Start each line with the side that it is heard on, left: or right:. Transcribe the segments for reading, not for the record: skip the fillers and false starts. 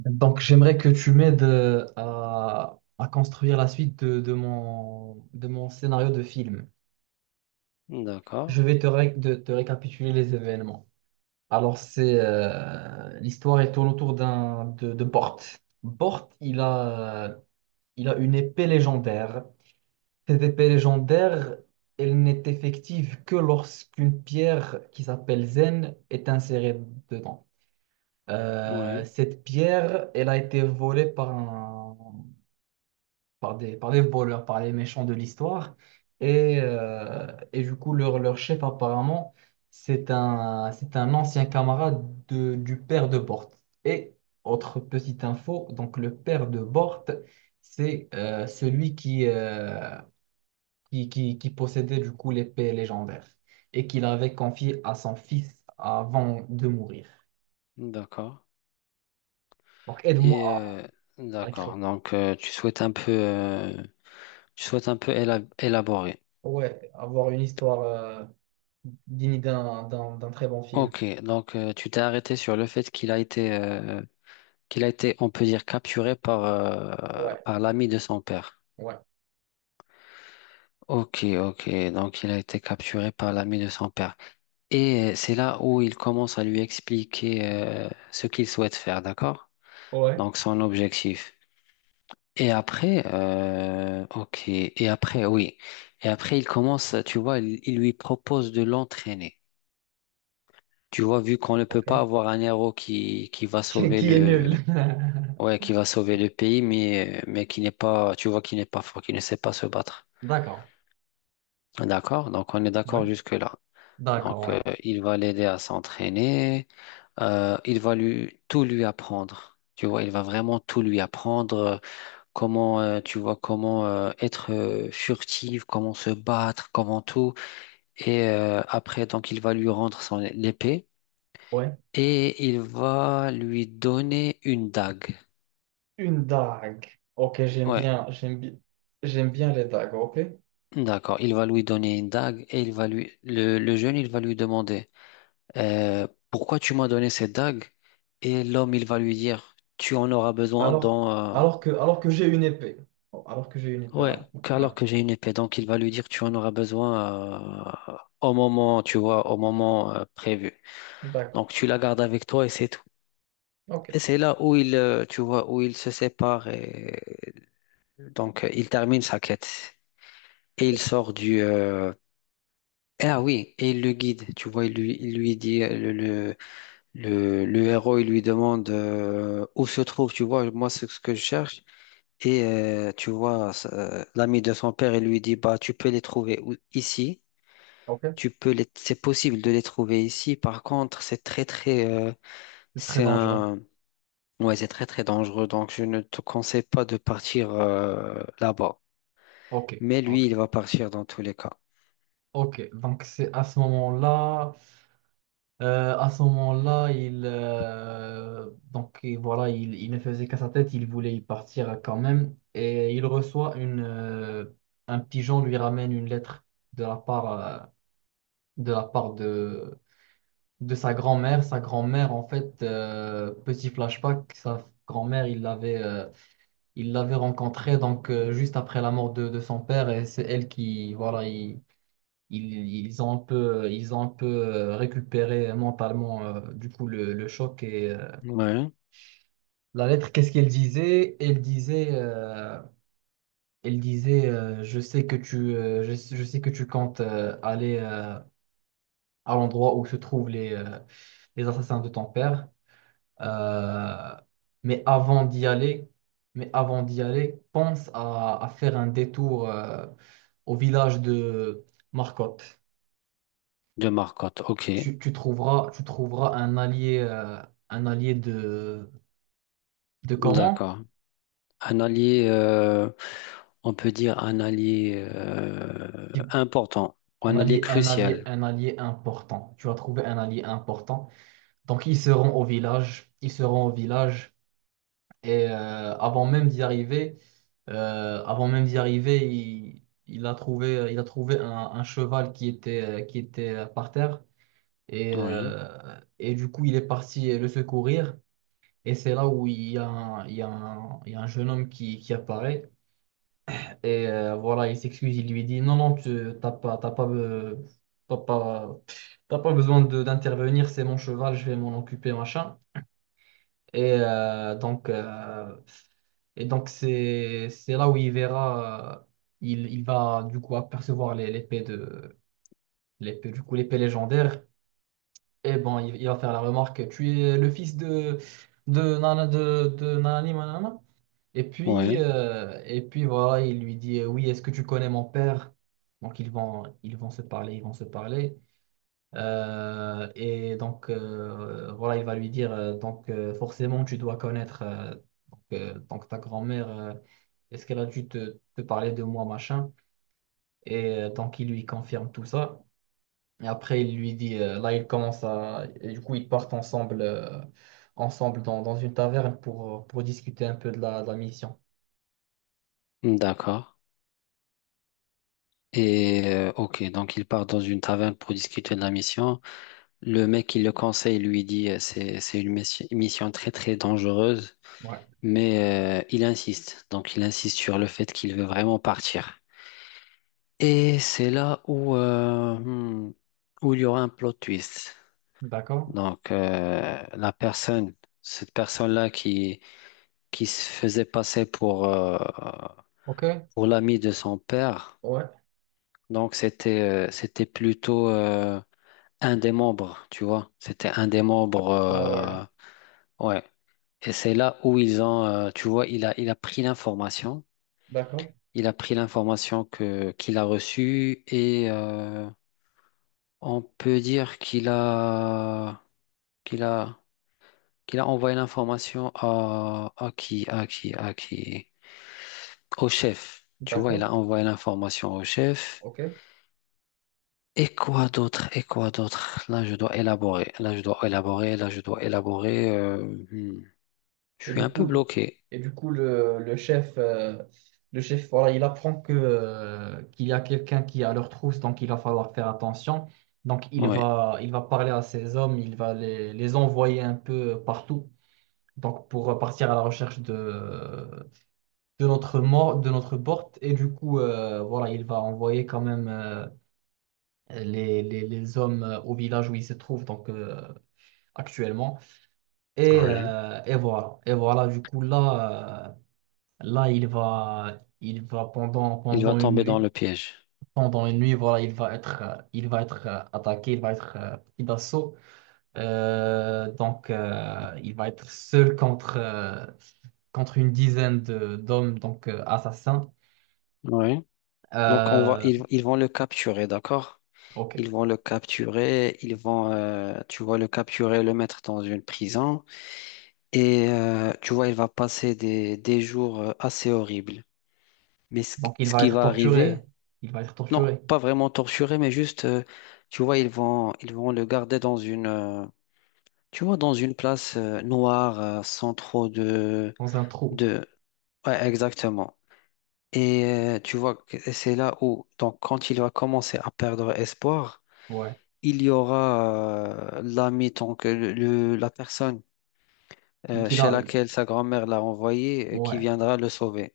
right: Donc, j'aimerais que tu m'aides à construire la suite de mon scénario de film.
left: D'accord,
right: Je vais te récapituler les événements. Alors, c'est l'histoire elle tourne autour de Bort. Bort, il a, il a une épée légendaire. Cette épée légendaire, elle n'est effective que lorsqu'une pierre qui s'appelle Zen est insérée dedans.
left: oui,
right: Cette pierre, elle a été volée par par des voleurs, par les méchants de l'histoire. Et du coup, leur chef, apparemment, c'est un ancien camarade du père de Bort. Et autre petite info, donc le père de Bort, c'est celui qui possédait du coup l'épée légendaire et qu'il avait confiée à son fils avant de mourir.
left: d'accord.
right: Donc
left: Et
right: aide-moi
left: euh,
right: à écrire.
left: d'accord, donc tu souhaites un peu, tu souhaites un peu élaborer.
right: Ouais, avoir une histoire digne d'un très bon film.
left: Ok, donc tu t'es arrêté sur le fait qu'il a été, on peut dire, capturé par,
right: Ouais,
left: par l'ami de son père.
right: ouais.
left: Ok, ok, donc il a été capturé par l'ami de son père. Et c'est là où il commence à lui expliquer ce qu'il souhaite faire, d'accord?
right: Ouais,
left: Donc son objectif. Et après, ok. Et après, oui. Et après, il commence, tu vois, il lui propose de l'entraîner. Tu vois, vu qu'on ne peut
right: ok.
left: pas avoir un héros qui va
right: qui
left: sauver
right: qui est
left: le,
right: nul.
left: ouais, qui va sauver le pays, mais qui n'est pas, tu vois, qui n'est pas fort, qui ne sait pas se battre.
right: D'accord.
left: D'accord? Donc, on est
right: Ouais.
left: d'accord jusque-là.
right: D'accord,
left: Donc,
right: ouais.
left: il va l'aider à s'entraîner. Il va lui, tout lui apprendre. Tu vois, il va vraiment tout lui apprendre comment tu vois comment être furtive, comment se battre, comment tout. Et après, donc, il va lui rendre son épée
right: Ouais.
left: et il va lui donner une dague.
right: Une dague. Ok,
left: Ouais,
right: j'aime bien les dagues, ok?
left: d'accord. Il va lui donner une dague et il va lui le jeune, il va lui demander pourquoi tu m'as donné cette dague? Et l'homme, il va lui dire tu en auras besoin
right: Alors,
left: dans
right: alors que j'ai une épée. Oh, alors que j'ai une épée, ouais.
left: ouais.
right: Ouais.
left: Alors que j'ai une épée, donc il va lui dire tu en auras besoin au moment, tu vois, au moment prévu.
right: D'accord.
left: Donc tu la gardes avec toi et c'est tout.
right: Ok.
left: Et c'est là où il, tu vois, où il se sépare et donc il termine sa quête et il sort du. Ah oui, et il le guide. Tu vois, il lui dit le héros, il lui demande où se trouve. Tu vois, moi c'est ce que je cherche. Et tu vois, ça, l'ami de son père, il lui dit bah tu peux les ici.
right: Ok.
left: Tu peux les, c'est possible de les trouver ici. Par contre, c'est très très,
right: C'est très
left: c'est
right: dangereux.
left: un ouais, c'est très très dangereux, donc je ne te conseille pas de partir là-bas.
right: Ok.
left: Mais
right: Ok.
left: lui, il va partir dans tous les cas.
right: Ok. Donc c'est à ce moment-là. À ce moment-là, et voilà, il ne faisait qu'à sa tête, il voulait y partir quand même. Et il reçoit un pigeon lui ramène une lettre de la part, de la part de, de sa grand-mère. Sa grand-mère, en fait, petit flashback, sa grand-mère, il l'avait rencontrée donc, juste après la mort de son père, et c'est elle qui, voilà, ils, ils ont un peu, récupéré mentalement du coup le choc. et euh,
left: Ouais,
right: la lettre, qu'est-ce qu'elle disait? Elle disait, je sais que tu, je sais que tu comptes aller à l'endroit où se trouvent les assassins de ton père. Euh, mais avant d'y aller, mais avant d'y aller, pense à faire un détour au village de Marcotte.
left: de Marcotte, ok,
right: Tu trouveras, tu trouveras un allié de comment?
left: d'accord. Un allié, on peut dire un allié
right: Qui-
left: important ou un allié crucial.
right: Un allié important. Tu vas trouver un allié important. Ils seront au village. Et euh, avant même d'y arriver, Avant même d'y arriver, il a trouvé un cheval qui était, par terre. Et,
left: Oui,
right: euh, et du coup, il est parti le secourir. Et c'est là où il y a un jeune homme qui apparaît. Voilà, il s'excuse, il lui dit, non, non, tu t'as pas, t'as pas, t'as pas, t'as pas besoin d'intervenir, c'est mon cheval, je vais m'en occuper, machin. Et euh, donc, euh, et donc c'est là où il verra, il va du coup apercevoir l'épée de, l'épée, du coup, l'épée légendaire. Et bon, il va faire la remarque, tu es le fils de, de nanani, manana. Et puis,
left: oui,
right: euh, et puis voilà, il lui dit, oui, est-ce que tu connais mon père? Ils vont se parler, ils vont se parler. Voilà, il va lui dire, forcément tu dois connaître donc ta grand-mère, est-ce qu'elle a dû te parler de moi, machin? Donc il lui confirme tout ça. Et après il lui dit, là il commence à, et du coup ils partent ensemble, ensemble dans, dans une taverne pour discuter un peu de la mission.
left: d'accord. Et ok, donc il part dans une taverne pour discuter de la mission. Le mec qui le conseille lui dit c'est une mission très très dangereuse,
right: Ouais,
left: mais il insiste. Donc il insiste sur le fait qu'il veut vraiment partir. Et c'est là où où il y aura un plot twist.
right: d'accord.
left: Donc la personne, cette personne-là qui se faisait passer
right: Ok,
left: pour l'ami de son père.
right: ouais,
left: Donc c'était c'était plutôt un des membres, tu vois. C'était un des membres.
right: ah ouais,
left: Ouais. Et c'est là où ils ont, tu vois, il a pris l'information.
right: d'accord,
left: Il a pris l'information que qu'il a reçue et on peut dire qu'il a, qu'il a envoyé l'information à au chef. Tu vois, il
right: d'accord,
left: a envoyé l'information au chef.
right: ok.
left: Et quoi d'autre? Et quoi d'autre? Là, je dois élaborer. Là, je dois élaborer. Là, je dois élaborer. Hmm. Je
right: Et
left: suis
right: du
left: un peu
right: coup,
left: bloqué.
right: et du coup le chef, voilà, il apprend qu'il y a quelqu'un qui est à leur trousse, donc il va falloir faire attention.
left: Oui.
right: Il va parler à ses hommes, il va les envoyer un peu partout, donc pour partir à la recherche de notre mort, de notre porte. Voilà, il va envoyer quand même les hommes au village où ils se trouvent, actuellement.
left: Ouais.
right: Et voilà, du coup, là il va pendant,
left: Il va tomber dans le piège.
right: pendant une nuit, voilà, il va être attaqué, il va être pris d'assaut. Il va être seul contre, contre une dizaine d'hommes, assassins.
left: Oui. Donc on va,
right: Euh,
left: ils vont le capturer, d'accord? Ils
right: ok.
left: vont le capturer, ils vont, tu vois, le capturer, le mettre dans une prison. Et tu vois, il va passer des jours assez horribles. Mais ce,
right: Donc, il
left: ce
right: va
left: qui
right: être
left: va
right: torturé.
left: arriver,
right: Il va être
left: non,
right: torturé
left: pas vraiment torturé, mais juste, tu vois, ils vont le garder dans une, tu vois, dans une place noire, sans trop
right: dans un trou.
left: de, ouais, exactement. Et tu vois que c'est là où, donc, quand il va commencer à perdre espoir,
right: Ouais.
left: il y aura l'ami, donc la personne
right: Qu'il qu'il
left: chez
right: a.
left: laquelle sa grand-mère l'a envoyé, qui
right: Ouais.
left: viendra le sauver.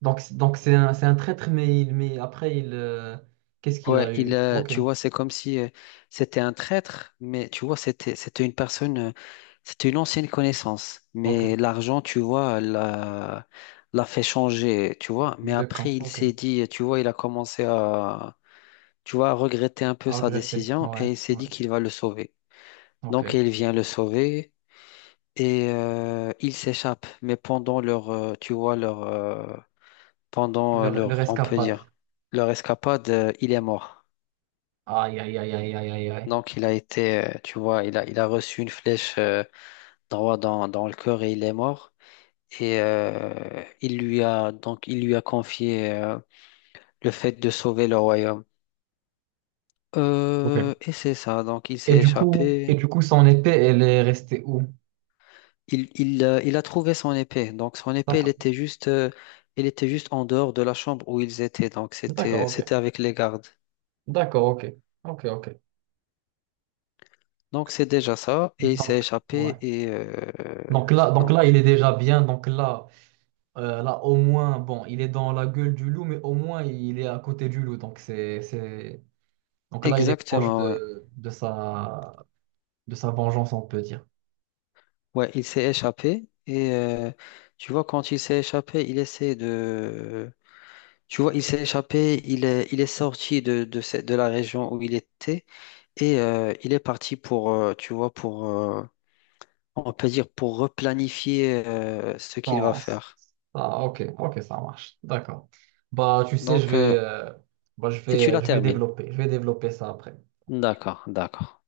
right: Donc, c'est un traître, mais, il, mais après, qu'est-ce qu'il
left: Ouais,
right: a eu? Ok,
left: tu vois, c'est comme si c'était un traître, mais tu vois, c'était une personne, c'était une ancienne connaissance. Mais
right: ok.
left: l'argent, tu vois, l'a fait changer, tu vois. Mais
right: De
left: après,
right: camp,
left: il
right: ok.
left: s'est dit, tu vois, il a commencé à tu vois, regretter un peu
right: À
left: sa
right: regretter,
left: décision
right: ouais,
left: et il s'est
right: ouais,
left: dit qu'il va le sauver. Donc
right: ok.
left: il vient le sauver et il s'échappe. Mais pendant leur, tu vois, leur, pendant
right: Le
left: leur, on peut
right: rescapade.
left: dire, leur escapade, il est mort.
right: Aïe, aïe, aïe, aïe, aïe, aïe, aïe.
left: Donc il a été, tu vois, il a reçu une flèche droit dans, dans le cœur et il est mort. Et il lui a donc il lui a confié le fait de sauver le royaume.
right: Ok.
left: Et c'est ça. Donc il s'est échappé.
right: Son épée, elle est restée où?
left: Il a trouvé son épée. Donc son épée,
right: D'accord,
left: elle était juste en dehors de la chambre où ils étaient. Donc
right: d'accord,
left: c'était,
right: ok.
left: c'était avec les gardes.
right: D'accord, ok. Ok, ok.
left: Donc c'est déjà ça. Et il s'est
right: Donc,
left: échappé.
right: ouais.
left: Et donc
right: Il est déjà bien. Là, au moins, bon, il est dans la gueule du loup, mais au moins, il est à côté du loup. Donc, c'est, donc là, il est proche
left: exactement. Ouais,
right: de sa vengeance, on peut dire.
left: ouais, il s'est échappé. Et tu vois, quand il s'est échappé, il essaie de. Tu vois, il s'est échappé. Il est sorti de, de la région où il était. Et il est parti pour, tu vois, pour, on peut dire pour replanifier ce qu'il va
right: Non, c-
left: faire.
right: Ah, ok, ok, ça marche. D'accord. Bah, tu sais,
left: Donc, et tu la
right: je vais
left: termines.
right: développer. Je vais développer ça après.
left: D'accord, d'accord.